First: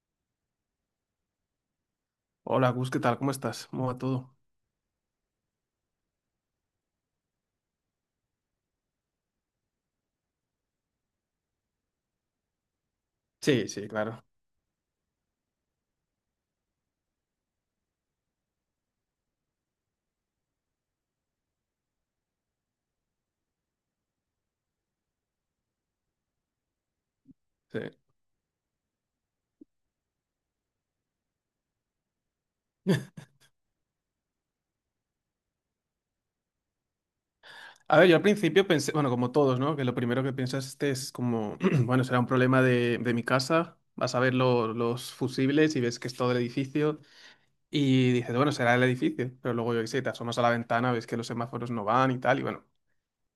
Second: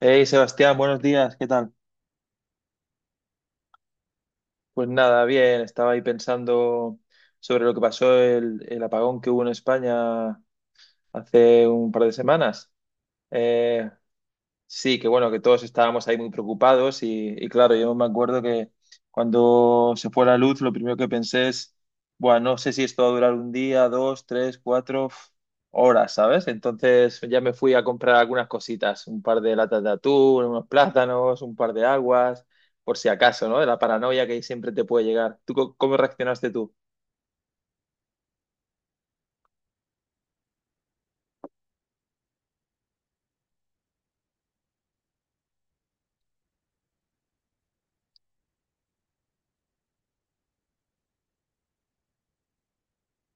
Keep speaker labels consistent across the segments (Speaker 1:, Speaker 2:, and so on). Speaker 1: Hey Sebastián, buenos días, ¿qué tal?
Speaker 2: Hola, Gus, ¿qué tal? ¿Cómo estás? ¿Cómo va todo?
Speaker 1: Pues nada, bien, estaba ahí pensando sobre lo que pasó el apagón que hubo en España hace un par de semanas.
Speaker 2: Sí, sí,
Speaker 1: Eh,
Speaker 2: claro.
Speaker 1: Sí, que bueno, que todos estábamos ahí muy preocupados y claro, yo me acuerdo que cuando se fue la luz, lo primero que pensé es, bueno, no sé si esto va a durar un día, dos, tres, cuatro horas, ¿sabes? Entonces ya me fui a
Speaker 2: Sí.
Speaker 1: comprar algunas cositas, un par de latas de atún, unos plátanos, un par de aguas, por si acaso, ¿no? De la paranoia que siempre te puede llegar. ¿Tú cómo reaccionaste tú?
Speaker 2: A ver, yo al principio pensé, bueno, como todos, ¿no? Que lo primero que piensas este es como, bueno, será un problema de mi casa. Vas a ver los fusibles y ves que es todo el edificio y dices, bueno, será el edificio. Pero luego yo qué sé, te asomas a la ventana, ves que los semáforos no van y tal. Y bueno,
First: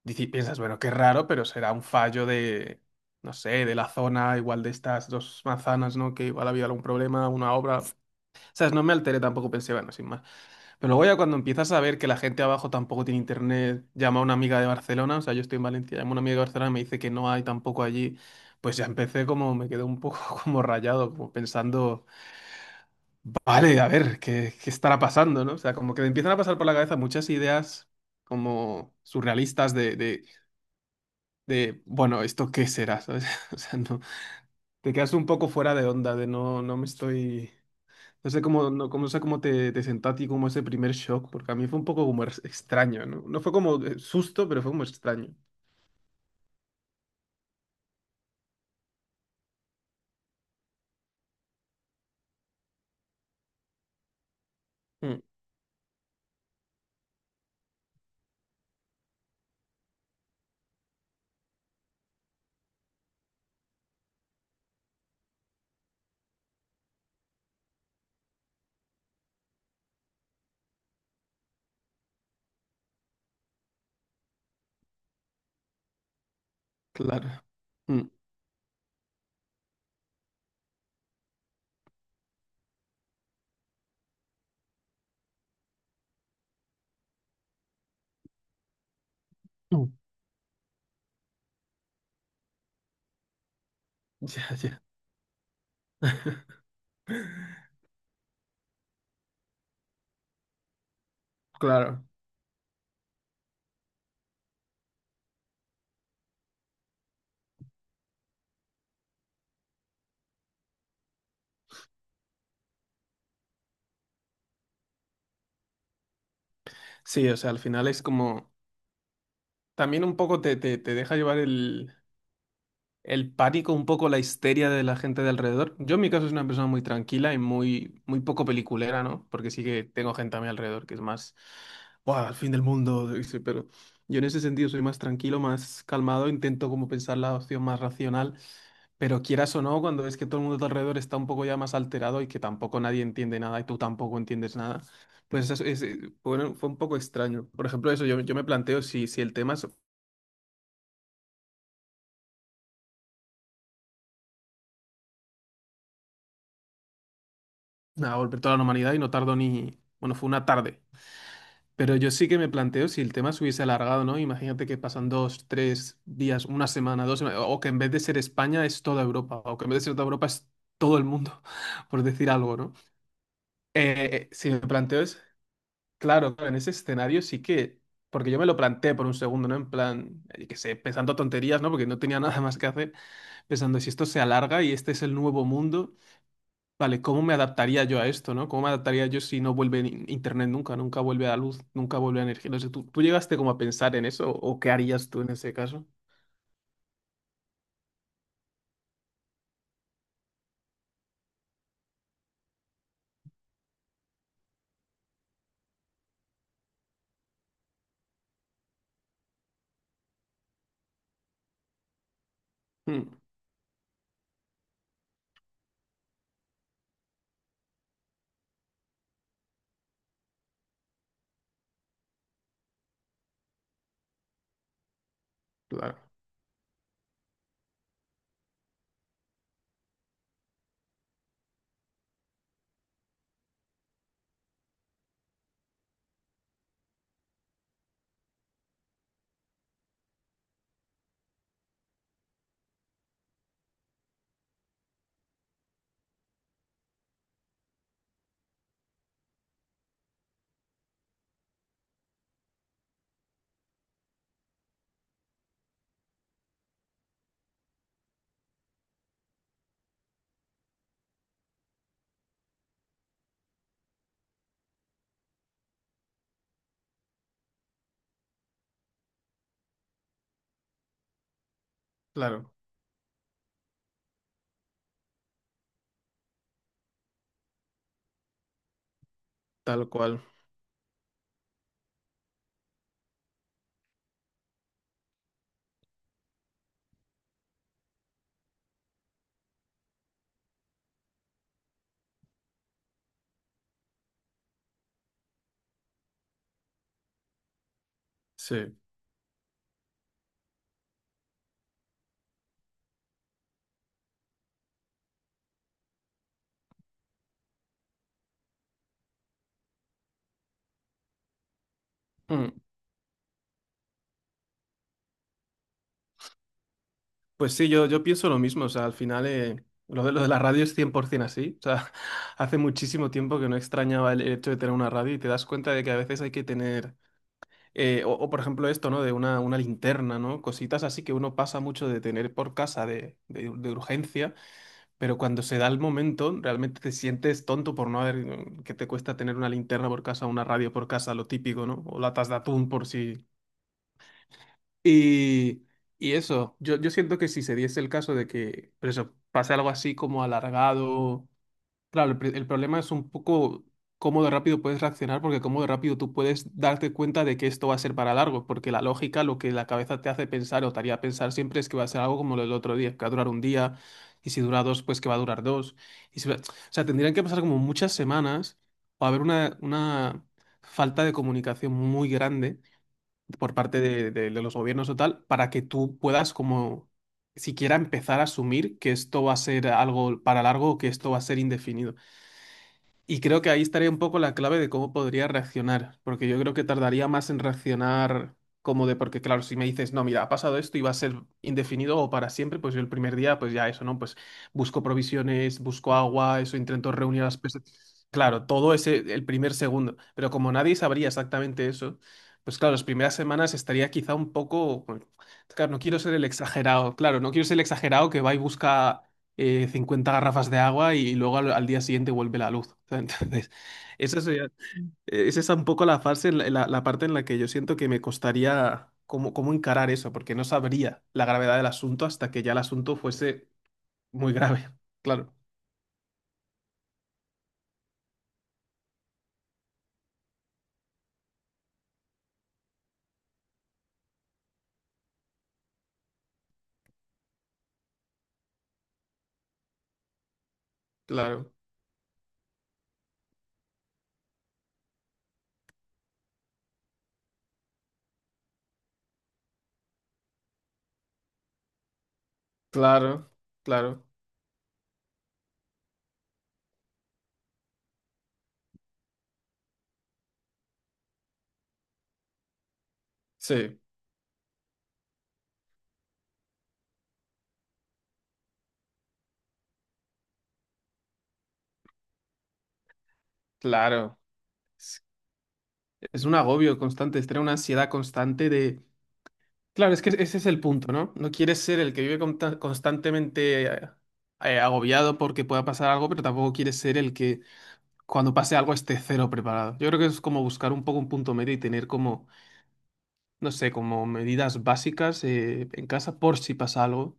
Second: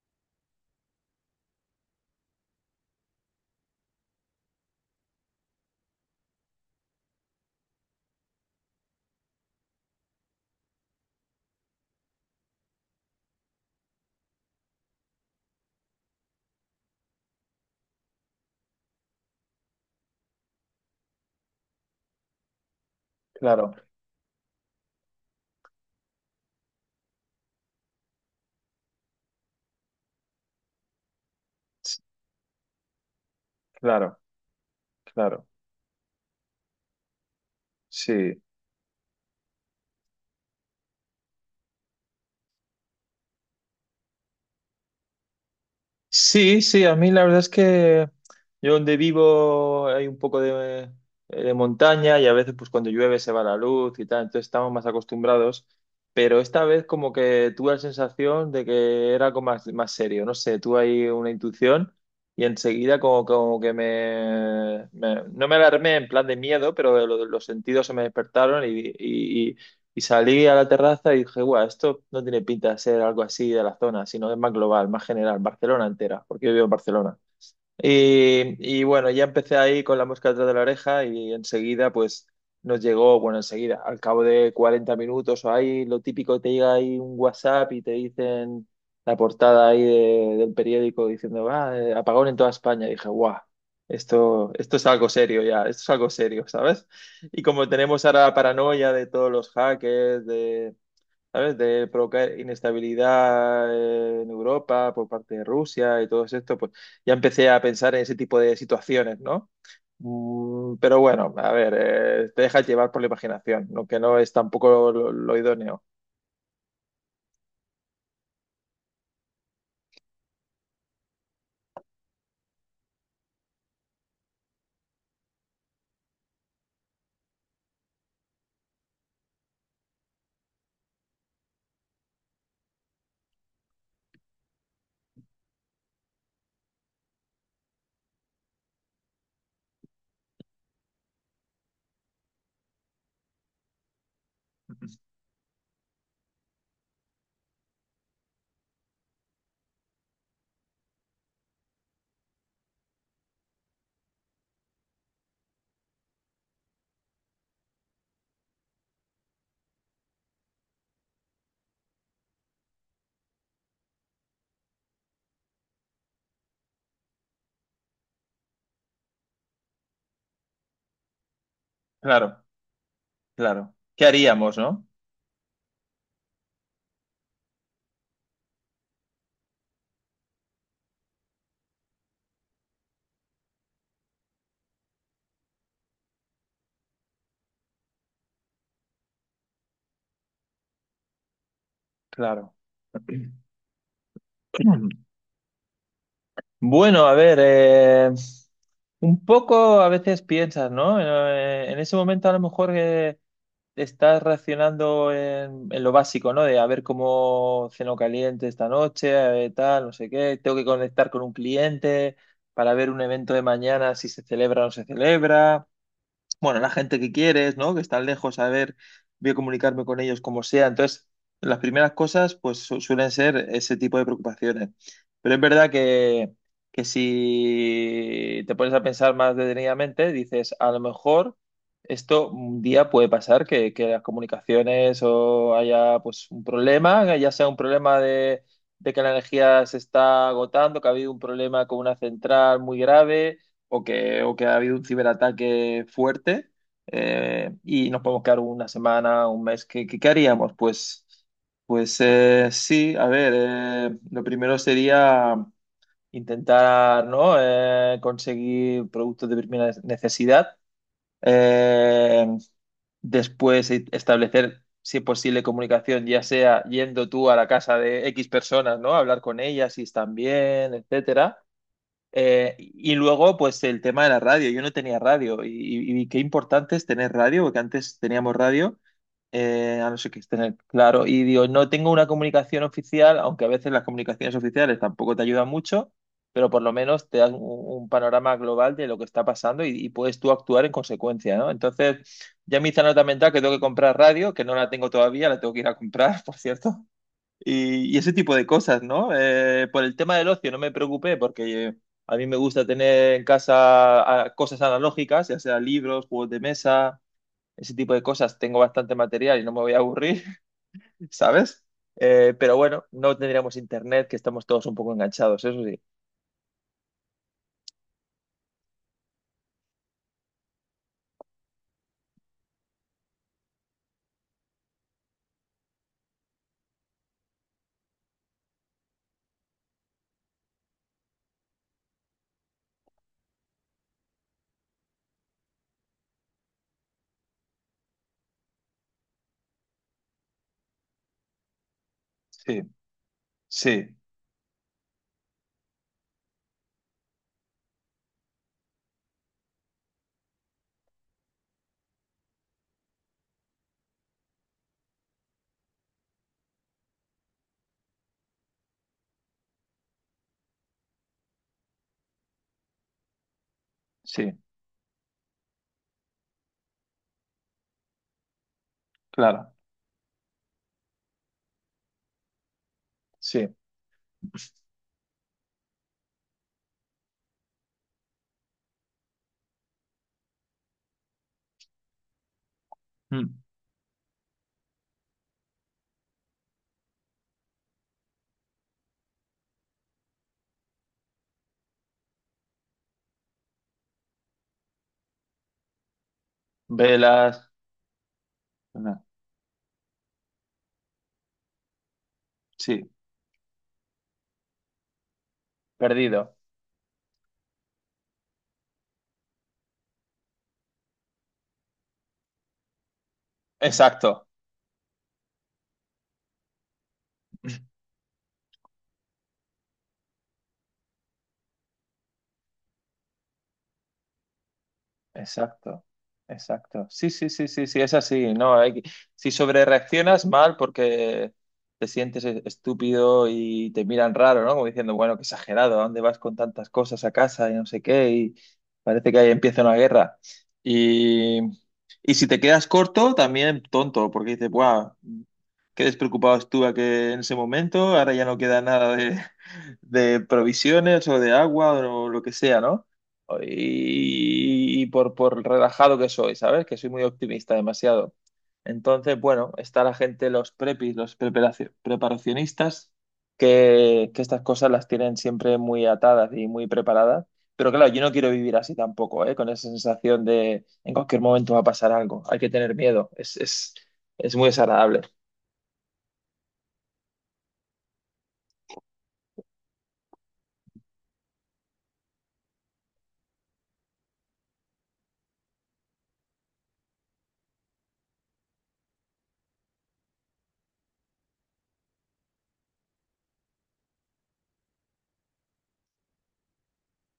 Speaker 2: piensas, bueno, qué raro, pero será un fallo de, no sé, de la zona, igual de estas dos manzanas, ¿no? Que igual había algún problema, una obra. O sea, no me alteré tampoco, pensé, bueno, sin más. Pero luego ya cuando empiezas a ver que la gente abajo tampoco tiene internet, llama a una amiga de Barcelona, o sea, yo estoy en Valencia, llama a una amiga de Barcelona y me dice que no hay tampoco allí, pues ya empecé como, me quedé un poco como rayado, como pensando,
Speaker 1: Claro,
Speaker 2: vale, a ver, ¿qué, qué estará pasando, ¿no? O sea, como que me empiezan a pasar por la cabeza muchas ideas como surrealistas de bueno, ¿esto qué será? ¿Sabes? O sea, no,
Speaker 1: claro,
Speaker 2: te quedas un
Speaker 1: claro.
Speaker 2: poco fuera de onda, de no, no me estoy... No sé
Speaker 1: Sí.
Speaker 2: cómo, no, no sé cómo te, te sentaste y cómo ese primer shock, porque a mí fue un poco como extraño, ¿no? No fue como susto, pero fue como extraño.
Speaker 1: Sí, sí, a mí la verdad es que yo donde vivo hay un poco de montaña y a veces pues cuando llueve se va la luz y tal, entonces estamos más
Speaker 2: Mm,
Speaker 1: acostumbrados, pero esta vez como que tuve la sensación de que era algo más, más serio, no sé, tuve ahí una intuición y enseguida como, como que no me alarmé en plan de miedo, pero los sentidos se me despertaron y salí a la terraza y dije, guau, esto no tiene pinta de ser algo así de la zona, sino es más global, más general, Barcelona entera, porque yo vivo en Barcelona.
Speaker 2: claro. Mm,
Speaker 1: Y bueno, ya empecé ahí con la mosca detrás de la oreja y enseguida pues nos llegó, bueno, enseguida, al cabo de 40 minutos o ahí, lo típico, te llega ahí un WhatsApp y te dicen la portada ahí
Speaker 2: mm.
Speaker 1: del periódico diciendo, ah, apagón en toda España. Y dije, guau,
Speaker 2: Ya,
Speaker 1: esto
Speaker 2: ya.
Speaker 1: es algo serio ya, esto es algo serio, ¿sabes? Y como tenemos ahora la paranoia de todos los hackers, ¿sabes? De
Speaker 2: Claro.
Speaker 1: provocar inestabilidad en Europa por parte de Rusia y todo esto, pues ya empecé a pensar en ese tipo de situaciones, ¿no? Mm, pero bueno, a ver, te dejas llevar por la imaginación, lo que no es tampoco lo idóneo.
Speaker 2: Sí, o sea, al final es como... También un poco te deja llevar el pánico, un poco la histeria de la gente de alrededor. Yo en mi caso soy una persona muy tranquila y muy, muy poco peliculera, ¿no? Porque sí que tengo gente a mi alrededor que es más, ¡buah, el fin del mundo! dice, pero yo en ese sentido soy más tranquilo, más calmado, intento como pensar la opción más racional, pero quieras o no, cuando ves que todo el mundo a tu alrededor está un poco ya más alterado y que tampoco nadie entiende nada y tú tampoco entiendes nada, pues eso es, bueno, fue un poco extraño. Por ejemplo, eso, yo me planteo si, si el tema es a volver toda la humanidad y no tardo ni... Bueno, fue una tarde. Pero yo sí que me planteo si el tema se hubiese alargado, ¿no? Imagínate que pasan dos, tres días, una semana, dos semanas, o que en vez de ser España es toda Europa, o que en vez de ser toda Europa es todo el mundo, por decir
Speaker 1: Claro,
Speaker 2: algo, ¿no?
Speaker 1: claro. ¿Qué
Speaker 2: Si
Speaker 1: haríamos,
Speaker 2: me
Speaker 1: no?
Speaker 2: planteo es, claro, claro, en ese escenario sí que, porque yo me lo planteé por un segundo, ¿no? En plan, que sé, pensando tonterías, ¿no? Porque no tenía nada más que hacer, pensando si esto se alarga y este es el nuevo mundo. Vale, ¿cómo me adaptaría yo a esto, no? ¿Cómo me adaptaría yo si no vuelve internet nunca, nunca vuelve a luz, nunca vuelve a energía?
Speaker 1: Claro.
Speaker 2: No sé, tú llegaste como a pensar en eso o qué harías tú en ese caso?
Speaker 1: Bueno, a ver, un poco a veces piensas, ¿no? En ese momento a lo mejor estás reaccionando en lo básico, ¿no? De a ver cómo ceno caliente esta noche, a ver tal, no sé qué. Tengo que conectar con un cliente para ver un
Speaker 2: Mm,
Speaker 1: evento de mañana, si se celebra o no se celebra bueno, la gente que quieres, ¿no? Que están lejos, a ver, voy a comunicarme con ellos como sea. Entonces, las primeras cosas, pues suelen ser ese tipo de preocupaciones. Pero es verdad
Speaker 2: claro,
Speaker 1: que si te pones a pensar más detenidamente, dices, a lo mejor esto un día puede pasar, que las comunicaciones o haya pues un problema, que ya sea un problema de que la energía se está agotando, que ha habido un problema con una central muy grave o que ha habido un ciberataque fuerte y nos podemos quedar una semana, un mes. ¿Qué, qué, qué haríamos? Pues, pues sí, a ver, lo primero sería intentar, ¿no? Conseguir productos de primera necesidad. Eh, después establecer, si es posible, comunicación, ya sea yendo tú a la casa de X personas, ¿no? Hablar con ellas si están bien, etcétera.
Speaker 2: claro,
Speaker 1: Y luego, pues el tema de la radio. Yo no tenía radio y qué importante es tener radio, porque antes teníamos radio, a
Speaker 2: tal
Speaker 1: no ser que
Speaker 2: cual,
Speaker 1: tener claro. Y digo, no tengo una comunicación oficial, aunque a veces las comunicaciones oficiales tampoco te ayudan mucho, pero por lo menos te dan un panorama global de lo que está pasando y puedes tú actuar en consecuencia, ¿no? Entonces, ya me hice nota mental que tengo que comprar radio, que no la tengo todavía, la tengo que ir a comprar, por cierto. Y ese tipo de
Speaker 2: sí.
Speaker 1: cosas, ¿no? Por el tema del ocio no me preocupé porque a mí me gusta tener en casa cosas analógicas, ya sea libros, juegos de mesa, ese tipo de cosas. Tengo bastante material y no me voy a aburrir, ¿sabes?
Speaker 2: Mm,
Speaker 1: Pero bueno, no tendríamos internet, que estamos todos un poco enganchados, eso sí.
Speaker 2: pues sí, yo pienso lo mismo, o sea, al final lo de la radio es 100% así, o sea, hace muchísimo tiempo que no extrañaba el hecho de tener una radio y te das cuenta de que a veces hay que tener... o por ejemplo esto, ¿no? De una linterna, ¿no? Cositas así que uno pasa mucho de tener por casa de urgencia. Pero cuando se da el momento, realmente te sientes tonto por no haber, mm, que te cuesta tener una linterna por casa, una radio por casa, lo típico, ¿no? O latas de
Speaker 1: Sí,
Speaker 2: atún por si.
Speaker 1: sí,
Speaker 2: Y, y eso, yo siento que si se diese el caso de que, por eso, pase algo así como alargado. Claro, el problema es un poco cómo de rápido puedes reaccionar, porque cómo de rápido tú puedes darte cuenta de que esto va a ser para largo, porque la lógica, lo que la cabeza te hace pensar o te haría pensar siempre es que va a ser algo como lo del otro día, que va a durar un día, y
Speaker 1: sí,
Speaker 2: si dura dos, pues que va a durar dos. Y si va- O sea, tendrían que pasar como muchas semanas o haber
Speaker 1: claro,
Speaker 2: una falta de comunicación muy grande
Speaker 1: sí.
Speaker 2: por parte de, de los gobiernos o tal, para que tú puedas como siquiera empezar a asumir que esto va a ser algo para largo o que esto va a ser indefinido. Y
Speaker 1: Mm.
Speaker 2: creo que ahí estaría un poco la clave de cómo podría reaccionar, porque yo creo que tardaría más en reaccionar como de, porque claro, si me dices, no, mira, ha pasado esto y va a ser indefinido o para siempre, pues yo el primer día, pues ya eso, ¿no? Pues busco provisiones, busco agua, eso, intento reunir a
Speaker 1: Velas,
Speaker 2: las personas. Claro, todo ese,
Speaker 1: no,
Speaker 2: el primer segundo, pero como nadie sabría exactamente eso, pues claro, las
Speaker 1: sí,
Speaker 2: primeras semanas estaría quizá un poco, bueno, claro, no quiero ser el
Speaker 1: perdido.
Speaker 2: exagerado, claro, no quiero ser el exagerado que va y busca 50 garrafas de agua y luego al día siguiente vuelve la luz. Entonces,
Speaker 1: Exacto.
Speaker 2: esa es esa un poco la fase, en la parte en la que yo siento que me costaría cómo, cómo encarar eso, porque no sabría la gravedad del asunto hasta que ya el asunto fuese muy grave. Claro,
Speaker 1: Exacto, exacto. Sí, sí, sí, sí, sí, es así, ¿no? Si sobrereaccionas mal porque te sientes estúpido y te miran raro, ¿no? Como diciendo, bueno, qué exagerado, ¿a dónde vas con tantas cosas a casa y no sé qué? Y parece que ahí empieza una guerra. Y,
Speaker 2: claro,
Speaker 1: y si te quedas corto, también tonto, porque dices, wow, qué despreocupado estuve que en ese momento, ahora ya no queda nada de, de provisiones o de agua o lo que sea, ¿no?
Speaker 2: claro, claro,
Speaker 1: Y por relajado que soy, ¿sabes? Que soy muy optimista, demasiado. Entonces, bueno, está la gente, los prepis, los preparacionistas,
Speaker 2: sí,
Speaker 1: que estas cosas las tienen siempre muy atadas y muy preparadas. Pero claro, yo no quiero vivir así tampoco, ¿eh? Con esa sensación de en cualquier momento va a pasar algo. Hay que tener miedo.
Speaker 2: claro.
Speaker 1: Es muy desagradable.
Speaker 2: Es es un agobio constante, es tener una ansiedad constante de. Claro, es que ese es el punto, ¿no? No quieres ser el que vive constantemente agobiado porque pueda pasar algo, pero tampoco quieres ser el que cuando pase algo esté cero preparado. Yo creo que es como buscar un poco un punto medio y tener como no sé, como medidas básicas en casa por si pasa algo.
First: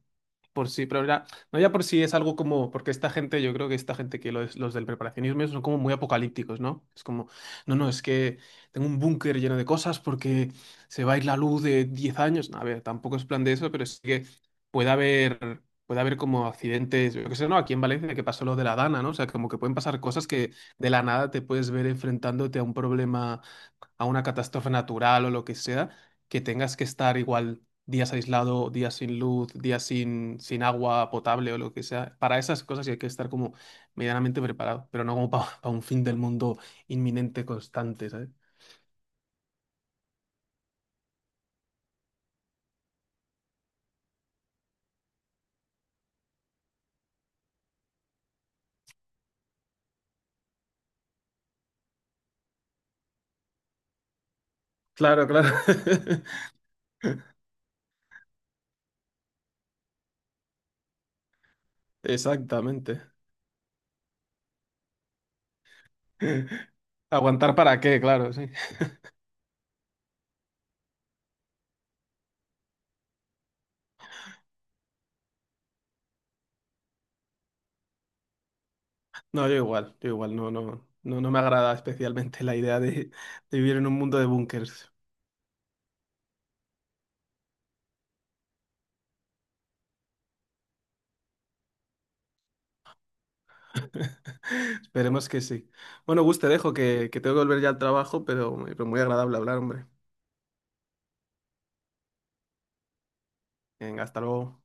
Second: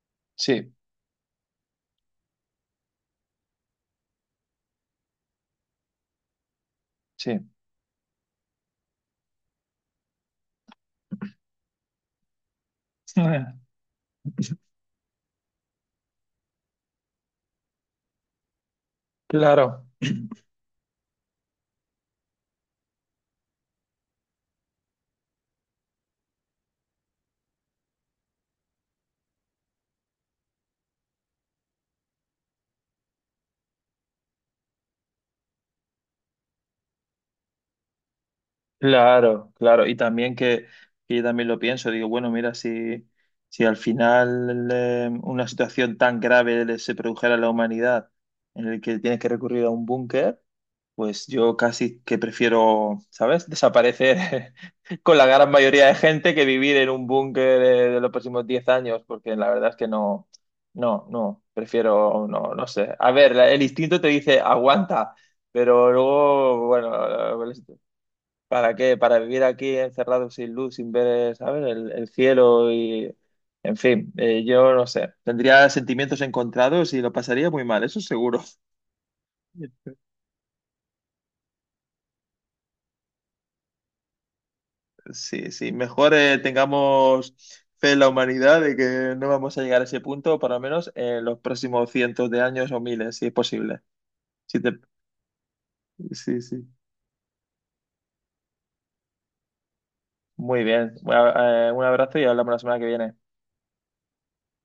Speaker 2: Por
Speaker 1: Sí,
Speaker 2: si, no ya por si es algo como, porque esta gente, yo creo que esta gente que los del preparacionismo son como muy apocalípticos, ¿no? Es como,
Speaker 1: sí.
Speaker 2: no, es que tengo un búnker lleno de cosas porque se va a ir la luz de 10 años. No, a ver, tampoco es plan de eso, pero sí que puede haber como accidentes, yo qué sé, ¿no? Aquí en Valencia que pasó lo de la Dana, ¿no? O sea, como que pueden
Speaker 1: Claro,
Speaker 2: pasar cosas que de la nada te puedes ver enfrentándote a un problema, a una catástrofe natural o lo que sea, que tengas que estar igual días aislado, días sin luz, días sin agua potable o lo que sea. Para esas cosas sí hay que estar como medianamente preparado, pero no como para un fin del mundo inminente, constante, ¿sabes?
Speaker 1: claro, claro. Y también que yo también lo pienso, digo, bueno, mira, si, si al final una situación tan grave se produjera a la humanidad en el que tienes que recurrir a un búnker, pues yo casi que prefiero, ¿sabes? Desaparecer con la
Speaker 2: Claro, claro.
Speaker 1: gran mayoría de gente que vivir en un búnker de los próximos 10 años, porque la verdad es que no, no, no, prefiero, no, no sé. A
Speaker 2: Exactamente.
Speaker 1: ver, el instinto te dice, aguanta, pero luego, bueno, eh,
Speaker 2: ¿Aguantar para qué? Claro, sí.
Speaker 1: ¿para qué? Para vivir aquí encerrado sin luz, sin ver, ¿sabes? El cielo y, en fin, yo no sé. Tendría sentimientos encontrados y lo pasaría muy mal, eso seguro.
Speaker 2: No, yo igual, no, no, no, no me agrada especialmente la idea de vivir en un mundo de búnkers.
Speaker 1: Sí, sí, mejor tengamos fe en la humanidad de que no vamos a llegar a ese punto, por lo menos en los próximos cientos de años o miles, si es posible. Si te-
Speaker 2: Esperemos que sí. Bueno, Gus,
Speaker 1: Sí,
Speaker 2: te
Speaker 1: sí.
Speaker 2: dejo que tengo que volver ya al trabajo, pero muy agradable hablar, hombre.
Speaker 1: Muy bien. Bueno, un abrazo y hablamos la semana que viene.
Speaker 2: Venga, hasta luego.